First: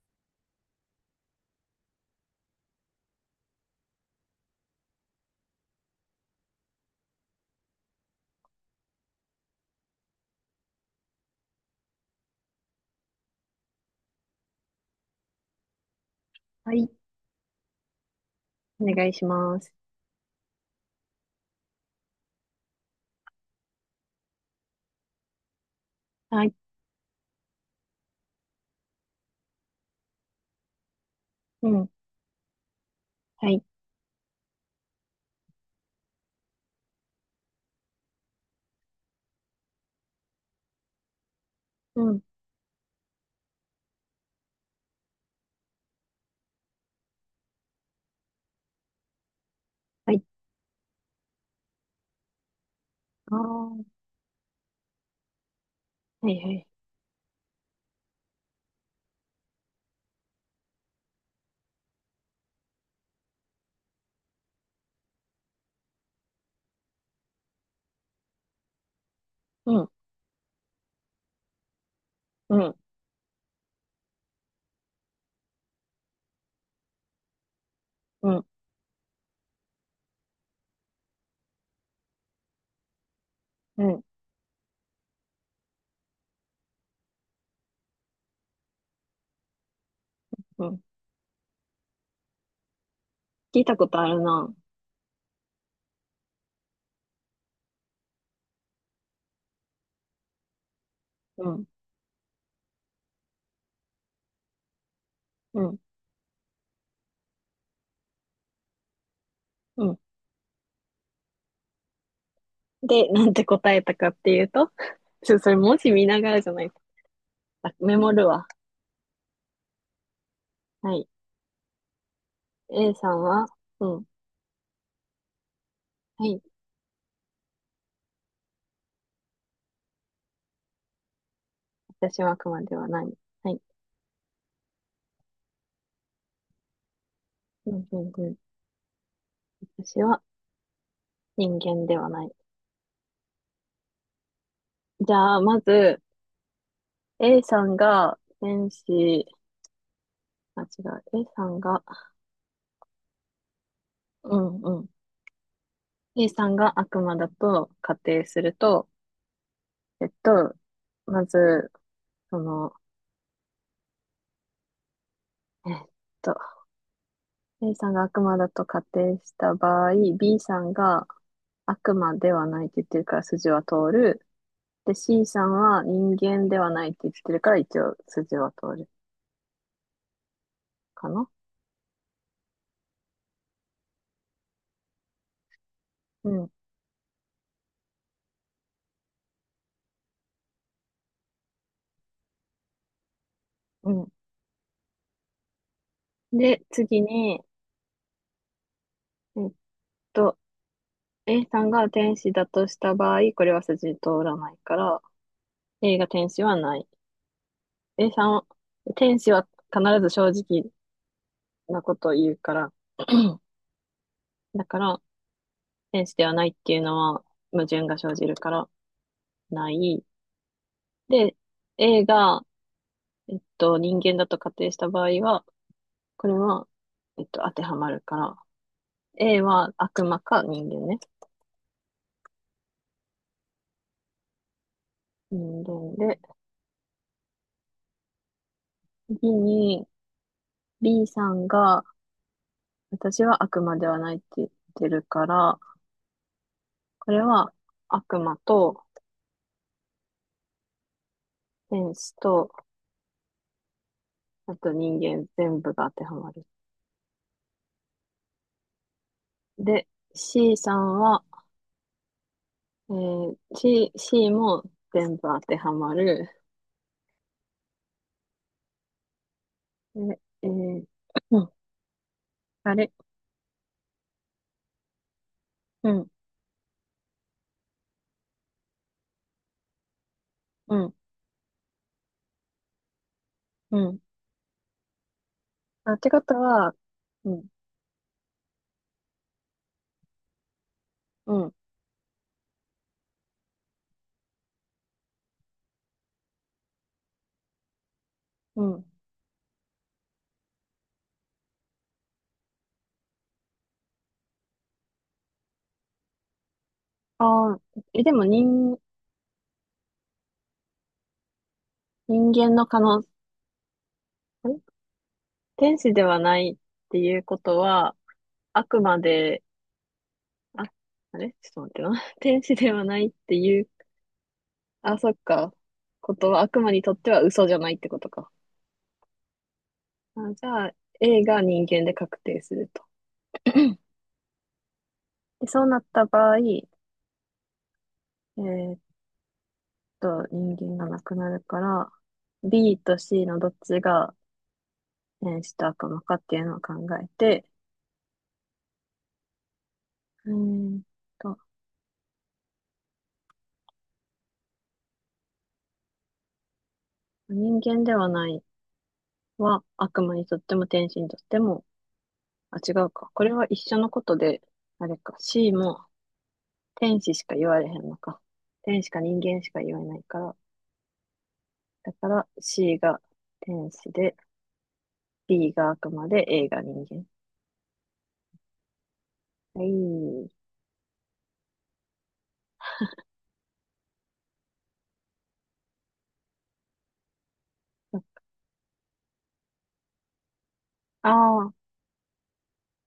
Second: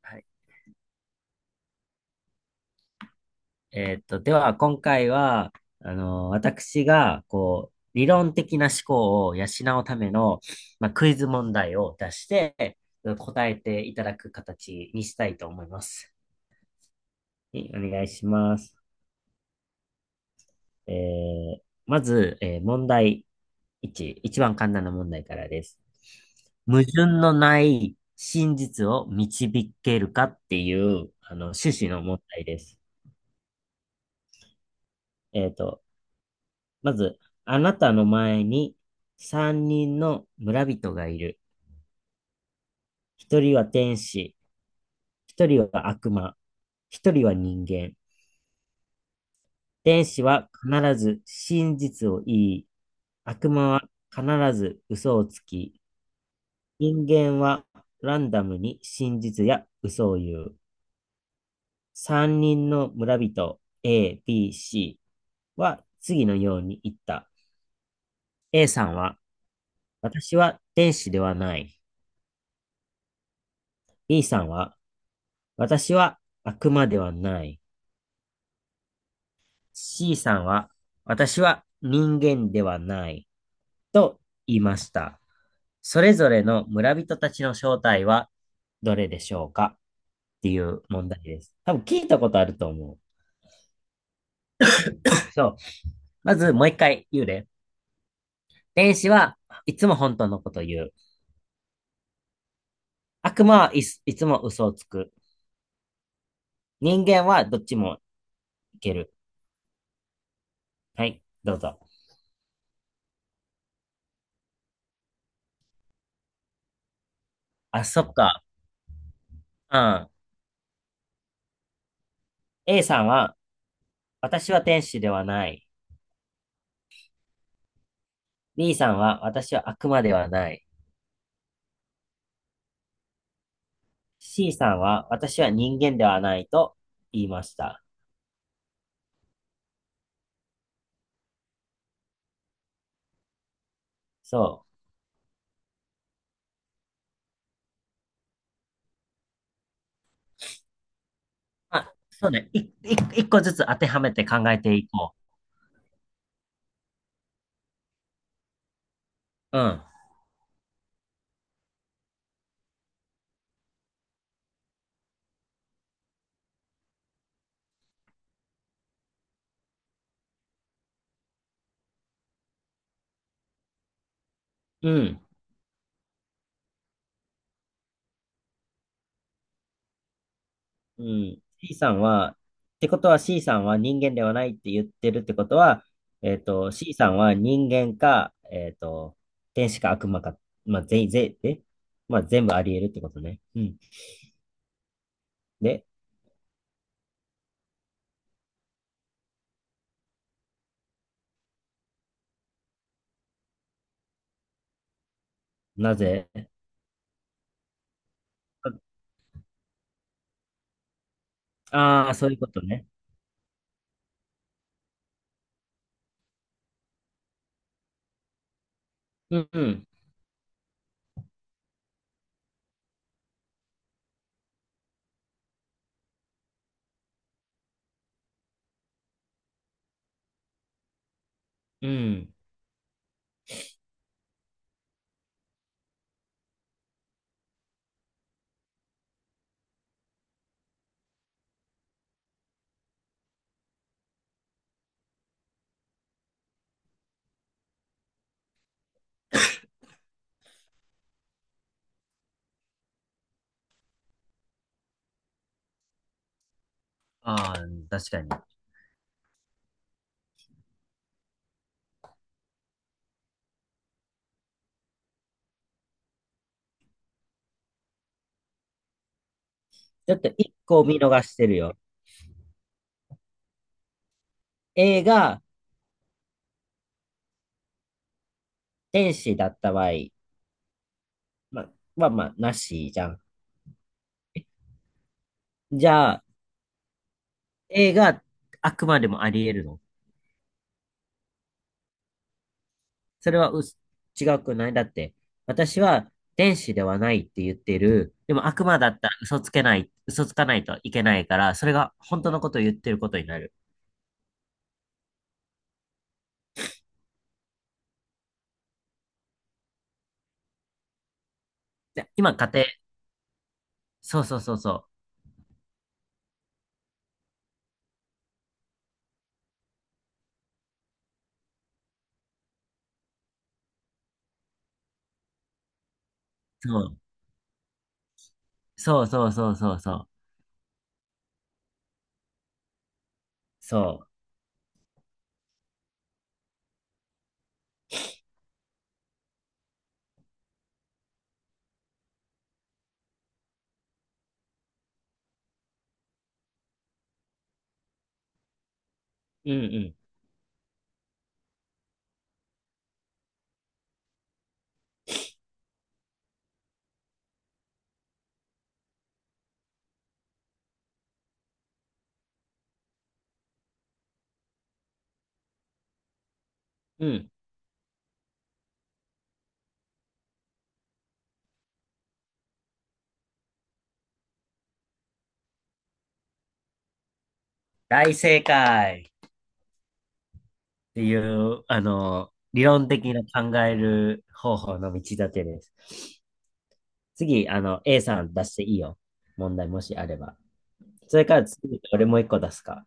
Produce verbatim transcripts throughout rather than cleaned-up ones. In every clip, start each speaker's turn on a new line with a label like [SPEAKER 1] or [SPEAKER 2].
[SPEAKER 1] はい。えーっと、では、今回は、あの、私が、こう、理論的な思考を養うための、まあ、クイズ問題を出して、答えていただく形にしたいと思います。
[SPEAKER 2] はい。
[SPEAKER 1] はい、お願いします。
[SPEAKER 2] お願いします。
[SPEAKER 1] えー、まず、えー問題いち、一番簡単な問題からです。
[SPEAKER 2] はい。
[SPEAKER 1] 矛盾のない真実を導けるかっていう、あの、
[SPEAKER 2] う
[SPEAKER 1] 趣
[SPEAKER 2] ん。
[SPEAKER 1] 旨の問題です。
[SPEAKER 2] はい。
[SPEAKER 1] えーっと、まず、あなたの前に三人の村人がいる。
[SPEAKER 2] うん。
[SPEAKER 1] 一人は天使、一人は悪魔、一人は人間。天
[SPEAKER 2] はい。
[SPEAKER 1] 使は必ず真実を言い、
[SPEAKER 2] ああ。
[SPEAKER 1] 悪魔は
[SPEAKER 2] は
[SPEAKER 1] 必ず嘘をつき、
[SPEAKER 2] いはい。
[SPEAKER 1] 人間はランダムに真実や嘘を言う。三人の村人 A、B、C は次のように言った。A さんは、
[SPEAKER 2] うん。
[SPEAKER 1] 私は天使ではない。
[SPEAKER 2] うん。
[SPEAKER 1] B さんは、私は悪魔ではない。
[SPEAKER 2] うん。
[SPEAKER 1] C さんは、私は人間ではない。
[SPEAKER 2] うん。
[SPEAKER 1] と言いました。それぞれの村人たちの正体はどれでしょうかってい
[SPEAKER 2] う
[SPEAKER 1] う
[SPEAKER 2] ん。
[SPEAKER 1] 問題です。多分聞いたことあると思う。
[SPEAKER 2] 聞いたことあるな。
[SPEAKER 1] そう。まずもう一回言うね。天使はいつも本当のこと言う。
[SPEAKER 2] うん。
[SPEAKER 1] 悪魔はいついつも嘘をつく。
[SPEAKER 2] うん。
[SPEAKER 1] 人間はどっちもいける。
[SPEAKER 2] うん。
[SPEAKER 1] はい、どうぞ。
[SPEAKER 2] で、なんて答えたかっていうと、ちょ、それ文字見ながらじゃないと。あ、
[SPEAKER 1] あ、
[SPEAKER 2] メ
[SPEAKER 1] そ
[SPEAKER 2] モ
[SPEAKER 1] っ
[SPEAKER 2] る
[SPEAKER 1] か。
[SPEAKER 2] わ。
[SPEAKER 1] うん。
[SPEAKER 2] はい。
[SPEAKER 1] A
[SPEAKER 2] A
[SPEAKER 1] さん
[SPEAKER 2] さん
[SPEAKER 1] は
[SPEAKER 2] は、うん。
[SPEAKER 1] 私は天使ではない。
[SPEAKER 2] はい。
[SPEAKER 1] B さんは私は悪魔ではない。
[SPEAKER 2] 私は熊ではない。はい。
[SPEAKER 1] C さんは私は人間ではないと言いまし
[SPEAKER 2] う
[SPEAKER 1] た。
[SPEAKER 2] ん。うん。うん。私は人間ではない。
[SPEAKER 1] そう。
[SPEAKER 2] じゃあ、まず、A さんが天使、あ、違う。A さん
[SPEAKER 1] ま
[SPEAKER 2] が、
[SPEAKER 1] あ、そうね。い、い、一個ずつ当てはめて
[SPEAKER 2] う
[SPEAKER 1] 考え
[SPEAKER 2] ん。
[SPEAKER 1] て
[SPEAKER 2] う
[SPEAKER 1] い
[SPEAKER 2] ん、
[SPEAKER 1] こ
[SPEAKER 2] A さんが悪魔だと仮定すると、
[SPEAKER 1] う。うん。
[SPEAKER 2] えっと、まず、その、えっと、A さんが悪魔だと仮定した場合、B さんが悪魔ではないって言ってるから筋は通る。
[SPEAKER 1] う
[SPEAKER 2] で、
[SPEAKER 1] ん。
[SPEAKER 2] C さんは人間ではないって言ってるから一応筋は通る
[SPEAKER 1] う
[SPEAKER 2] かな。
[SPEAKER 1] ん。C さんは、ってことは C さんは人間ではないって言ってるってことは、
[SPEAKER 2] う
[SPEAKER 1] えっ
[SPEAKER 2] ん。
[SPEAKER 1] と、C さんは人間か、えっと、天使か悪魔か、まあ、全員、ぜえまあ、全部あり得るってことね。うん。
[SPEAKER 2] うん。
[SPEAKER 1] で、
[SPEAKER 2] で、次に、えっと、A さんが天使だとした場合、これは筋通らないから、
[SPEAKER 1] な
[SPEAKER 2] A が
[SPEAKER 1] ぜ
[SPEAKER 2] 天使はない。A さんは、天使は必ず正直なこ
[SPEAKER 1] あ
[SPEAKER 2] と
[SPEAKER 1] あ
[SPEAKER 2] を
[SPEAKER 1] ー、そ
[SPEAKER 2] 言
[SPEAKER 1] うい
[SPEAKER 2] う
[SPEAKER 1] うこ
[SPEAKER 2] か
[SPEAKER 1] と
[SPEAKER 2] ら、
[SPEAKER 1] ね。
[SPEAKER 2] だから、天使ではないっていうのは矛盾が生じるから、
[SPEAKER 1] う
[SPEAKER 2] な
[SPEAKER 1] ん、
[SPEAKER 2] い。で、A が、えっと、人間だと仮定した場合は、これは、えっと、当てはまるから、A は悪魔か人間ね。
[SPEAKER 1] うん。
[SPEAKER 2] 人間で、次に B さんが、私は悪魔ではないって言ってるから、これは悪魔と天使と、あと人間全部が当てはまる。
[SPEAKER 1] ああ、確かに。
[SPEAKER 2] で、C さんは、えー、C、C も全部当てはまる。え、
[SPEAKER 1] ちょっと
[SPEAKER 2] え
[SPEAKER 1] 一個
[SPEAKER 2] ー
[SPEAKER 1] を見逃し
[SPEAKER 2] う
[SPEAKER 1] て
[SPEAKER 2] ん、
[SPEAKER 1] るよ。
[SPEAKER 2] あれ、
[SPEAKER 1] A が
[SPEAKER 2] うん、
[SPEAKER 1] 天使だった場合、
[SPEAKER 2] うん、
[SPEAKER 1] まあ、まあまあ、なしじゃん。
[SPEAKER 2] うん。
[SPEAKER 1] じ
[SPEAKER 2] あ、って
[SPEAKER 1] ゃ
[SPEAKER 2] こ
[SPEAKER 1] あ、
[SPEAKER 2] とは、うん、
[SPEAKER 1] A があくまでもあり得るの
[SPEAKER 2] うん、
[SPEAKER 1] それはうす違くないだって、私は天使ではないって言ってる。でも
[SPEAKER 2] う
[SPEAKER 1] 悪魔
[SPEAKER 2] ん。
[SPEAKER 1] だったら嘘つけない、嘘つかないといけないから、それが本当のことを言ってることになる。
[SPEAKER 2] ああ、え、でも人、
[SPEAKER 1] で
[SPEAKER 2] 人
[SPEAKER 1] 今、家
[SPEAKER 2] 間の
[SPEAKER 1] 庭、
[SPEAKER 2] 可能、ん
[SPEAKER 1] そうそうそうそう。
[SPEAKER 2] 天使ではないっていうことは、あくまで、あ、あれちょっと待ってな。天使ではないっていう、あ、そっか。ことは悪魔にとっては嘘じゃないってことか。
[SPEAKER 1] そう、そうそうそうそうそう。
[SPEAKER 2] あ、じゃあ、A が人間で確定すると。
[SPEAKER 1] そ
[SPEAKER 2] で、そうなった場合、えーと人間がなくなるから、B と C のどっちが変死と悪魔かっていうのを考えて、
[SPEAKER 1] う。うんうん。
[SPEAKER 2] えーっと、人間ではないは悪魔にとっても天使にとっても、あ、違うか。これは一緒のことで、あれか、C も天
[SPEAKER 1] う
[SPEAKER 2] 使し
[SPEAKER 1] ん。
[SPEAKER 2] か言われへんのか。天使か人間しか言えないから、だから C が天使で、B が悪魔で、A が人間。
[SPEAKER 1] 大正解っ
[SPEAKER 2] はい。
[SPEAKER 1] ていう、あの、理論的な考える方法の道立てです。次、あの、A さん出していいよ。問題もしあれば。
[SPEAKER 2] あ
[SPEAKER 1] それから
[SPEAKER 2] あー、
[SPEAKER 1] 次、俺もう一個出すか。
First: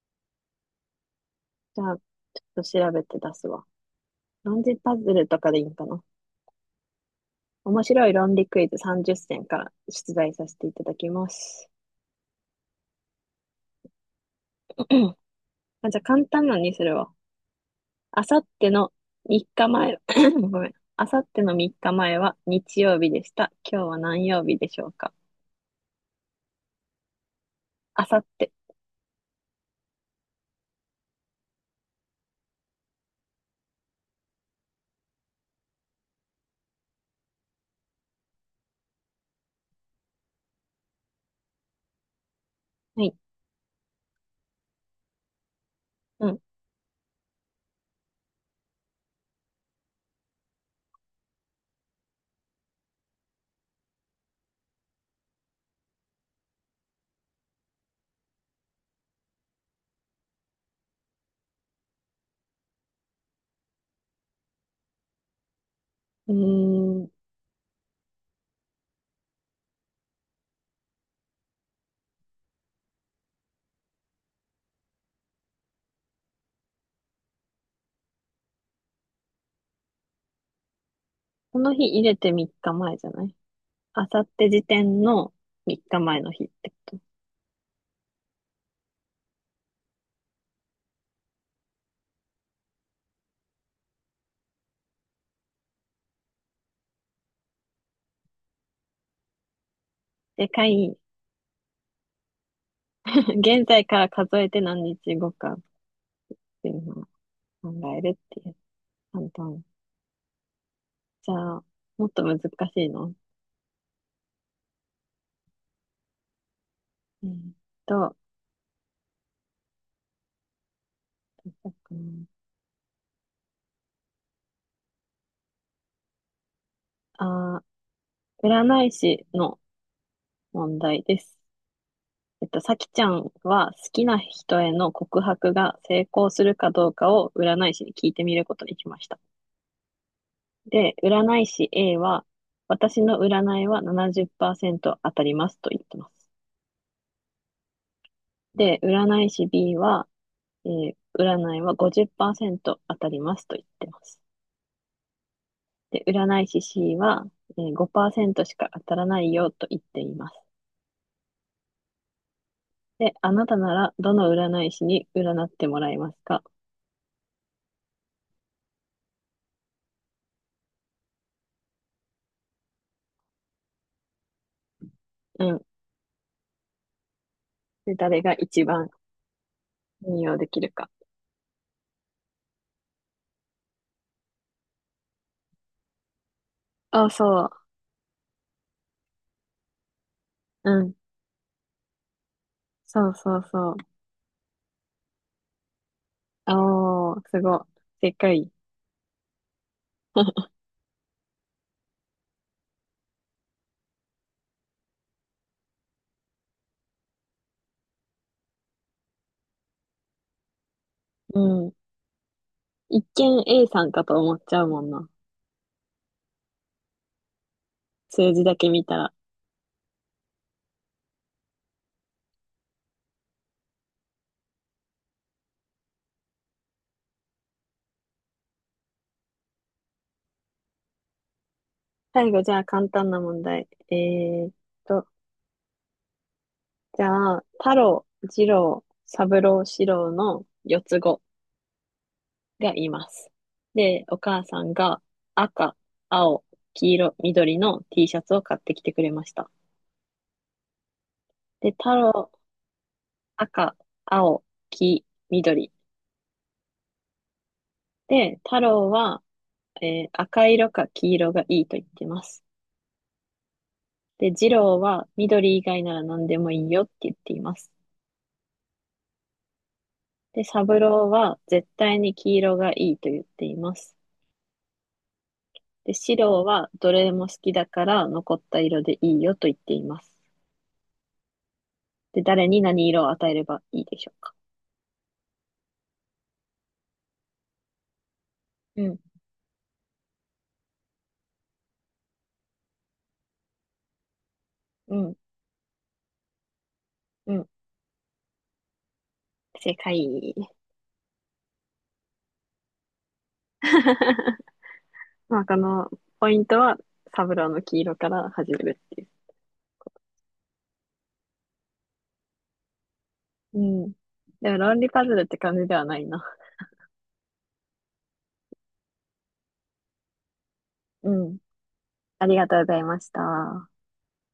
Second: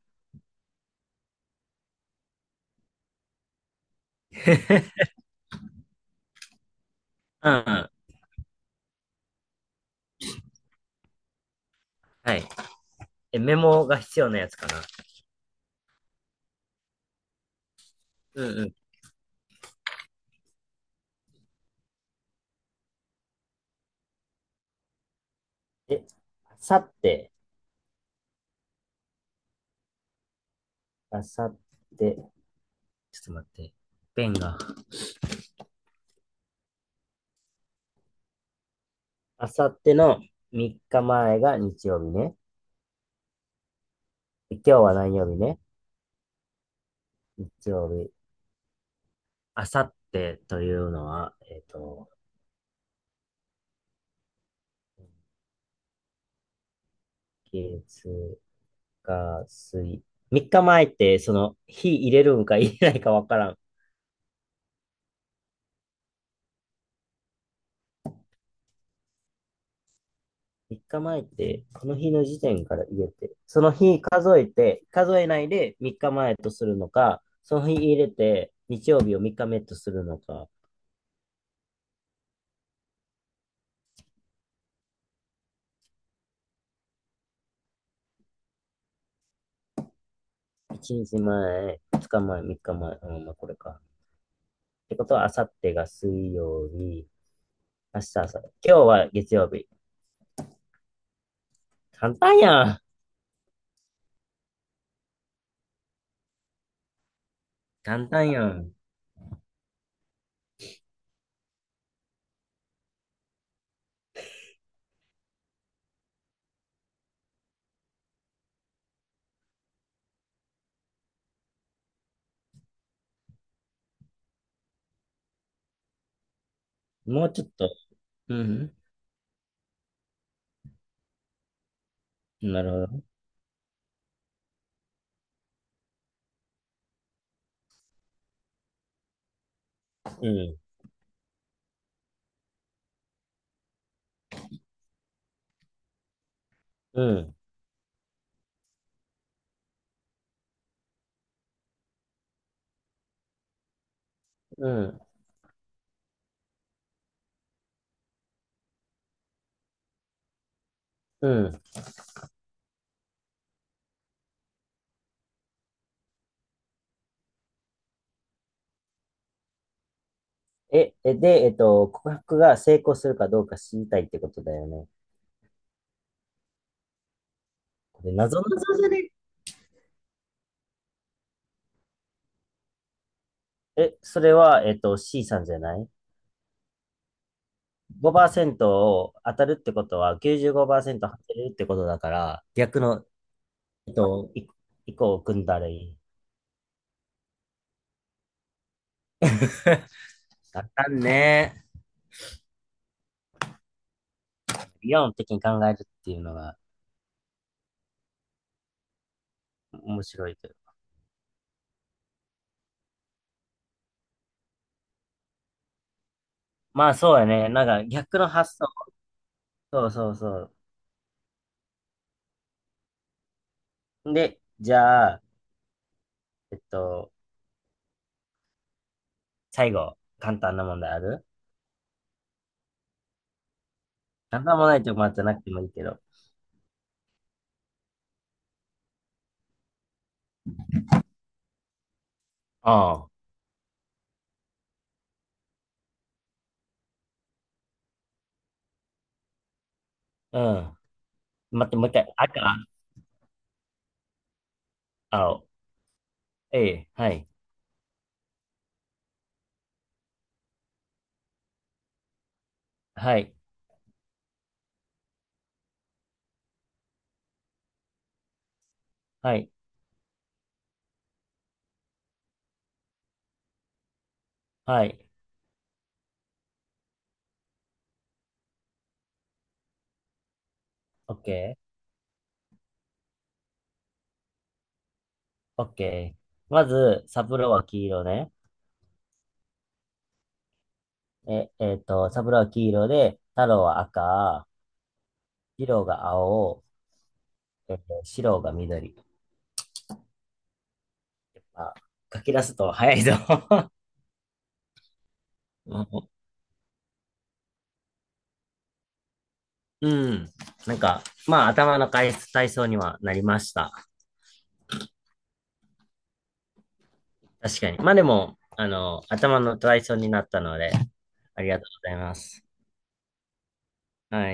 [SPEAKER 2] じゃあ、ちょっと調べて出すわ。何時パズルとかでいいんかな。
[SPEAKER 1] うんう
[SPEAKER 2] 面
[SPEAKER 1] ん。
[SPEAKER 2] 白い論理クイズさんじゅっせんから出題させていただきます。
[SPEAKER 1] はい。え、メモが必要なやつかな。
[SPEAKER 2] あ、じゃあ簡単なのにするわ。あさ
[SPEAKER 1] う
[SPEAKER 2] っ
[SPEAKER 1] んう
[SPEAKER 2] て
[SPEAKER 1] ん。
[SPEAKER 2] のみっかまえ、ごめん。あさってのみっかまえは日曜日でした。今日は何曜日でしょうか。
[SPEAKER 1] え、あさって、
[SPEAKER 2] あさって。
[SPEAKER 1] あさって、ちょっと待って。ペンが。あさってのさんにちまえが日曜日ね。
[SPEAKER 2] はい。
[SPEAKER 1] で今日は何曜日ね。
[SPEAKER 2] うん。
[SPEAKER 1] 日曜日。あさってというのは、えっ、と、月、火、水。さんにちまえって、その、日入れるんか入れないかわからん。
[SPEAKER 2] うーん。
[SPEAKER 1] さんにちまえって、この日の時点から入れて、その日数えて、数えないでさんにちまえとするのか、その日入れて、日曜日をみっかめとするのか、
[SPEAKER 2] この日入れてみっかまえじゃないあさって時点のみっかまえの日ってこと。
[SPEAKER 1] いちにちまえ、ふつかまえ、さんにちまえ、うん、まあこれか。ってことは、あさってが水曜日、明日朝、今日は月曜日。
[SPEAKER 2] でかい。
[SPEAKER 1] 簡単やん。
[SPEAKER 2] 現在から数えて何日後かっていうのを考え
[SPEAKER 1] 簡
[SPEAKER 2] るっ
[SPEAKER 1] 単
[SPEAKER 2] てい
[SPEAKER 1] や
[SPEAKER 2] う。
[SPEAKER 1] ん。
[SPEAKER 2] 簡単。じゃあ、もっと難しいのえーっと、
[SPEAKER 1] もうちょっ
[SPEAKER 2] あ
[SPEAKER 1] と。う
[SPEAKER 2] ー、
[SPEAKER 1] ん。
[SPEAKER 2] 占い師の問題です。えっと、
[SPEAKER 1] なる
[SPEAKER 2] さ
[SPEAKER 1] ほ
[SPEAKER 2] きち
[SPEAKER 1] ど。
[SPEAKER 2] ゃんは好きな人への告白が成功するかどうかを占い師に聞いてみることにしました。
[SPEAKER 1] うん。
[SPEAKER 2] で、占い師 A は、私の占いはななじゅっパーセント当たりますと言ってます。
[SPEAKER 1] うん。
[SPEAKER 2] で、占い師 B は、えー占いはごじゅっパーセント当たりますと言ってます。
[SPEAKER 1] うん、
[SPEAKER 2] で、占い師 C は、えーごパーセントしか当たらないよと言っています。
[SPEAKER 1] うん。
[SPEAKER 2] で、あなたならどの占い師に占ってもらいますか？
[SPEAKER 1] え、え、で、えっと、告白が成功するかどうか知りたいってことだよね。
[SPEAKER 2] うん。で、
[SPEAKER 1] これ、
[SPEAKER 2] 誰が
[SPEAKER 1] 謎々
[SPEAKER 2] 一
[SPEAKER 1] じゃ
[SPEAKER 2] 番
[SPEAKER 1] ね
[SPEAKER 2] 信用できるか。
[SPEAKER 1] え、それは、えっと、C さんじゃない。
[SPEAKER 2] あ、そう。
[SPEAKER 1] ごパーセントを当たるってことは
[SPEAKER 2] うん。
[SPEAKER 1] きゅうじゅうごパーセント当てるってことだから、逆の、
[SPEAKER 2] そうそうそう。
[SPEAKER 1] えっと、い一個を組んだらいい。
[SPEAKER 2] あおー、すごい。でっかい。
[SPEAKER 1] あかんね。理論的に考えるっていうのが面白いけど。
[SPEAKER 2] うん。一見 A さんかと思っちゃうもんな。
[SPEAKER 1] まあそうやね。なんか逆の
[SPEAKER 2] 数字だ
[SPEAKER 1] 発
[SPEAKER 2] け
[SPEAKER 1] 想。
[SPEAKER 2] 見たら。
[SPEAKER 1] そうそうそう。で、じゃあ、えっと、最後、簡単な問題ある？
[SPEAKER 2] 最後、じゃあ簡単な問題。
[SPEAKER 1] なん
[SPEAKER 2] えーっ
[SPEAKER 1] もないとこ
[SPEAKER 2] と、
[SPEAKER 1] まじゃなくてもいいけど。
[SPEAKER 2] じゃあ、太郎、次郎、三郎、四郎の四つ子がい
[SPEAKER 1] あ
[SPEAKER 2] ま
[SPEAKER 1] あ、
[SPEAKER 2] す。で、お母さんが赤、青、黄色、緑の T シャツを買ってきてくれました。
[SPEAKER 1] うん。待っ
[SPEAKER 2] で、
[SPEAKER 1] て、もう一
[SPEAKER 2] 太
[SPEAKER 1] 回。
[SPEAKER 2] 郎、
[SPEAKER 1] 赤、
[SPEAKER 2] 赤、青、黄、
[SPEAKER 1] 青、
[SPEAKER 2] 緑。
[SPEAKER 1] ええ、はい、
[SPEAKER 2] で、太郎は、えー赤色か黄色がいいと言ってます。
[SPEAKER 1] はい、
[SPEAKER 2] で、次郎は緑以外なら何でもいいよって言っています。
[SPEAKER 1] はい、
[SPEAKER 2] で、三郎は絶対に黄色がいいと言っています。
[SPEAKER 1] はい、
[SPEAKER 2] で、四郎はどれも好きだから残った色でいいよと言っています。
[SPEAKER 1] オッケ
[SPEAKER 2] で、誰に何色を与えればいいでしょうか？
[SPEAKER 1] ー、オッケー。まず、サブローは黄色ね。
[SPEAKER 2] うん、
[SPEAKER 1] え、えっと、サブローは黄色で、太郎は赤、
[SPEAKER 2] うん、
[SPEAKER 1] 二郎が青、
[SPEAKER 2] うん。
[SPEAKER 1] えっと、白が緑。
[SPEAKER 2] 正解。
[SPEAKER 1] まあ、書き出すと早いぞ。
[SPEAKER 2] まあ、この ポイントは、サブローの黄色から始めるっていう。
[SPEAKER 1] うん。なんか、まあ、頭の体体操にはなりまし
[SPEAKER 2] う
[SPEAKER 1] た。
[SPEAKER 2] ん。でも、論理パズルって感じではないな。
[SPEAKER 1] 確かに。まあでも、あの、頭の体操になったので、
[SPEAKER 2] うん。
[SPEAKER 1] ありがとうございま
[SPEAKER 2] あり
[SPEAKER 1] す。
[SPEAKER 2] がとうございました。
[SPEAKER 1] はい。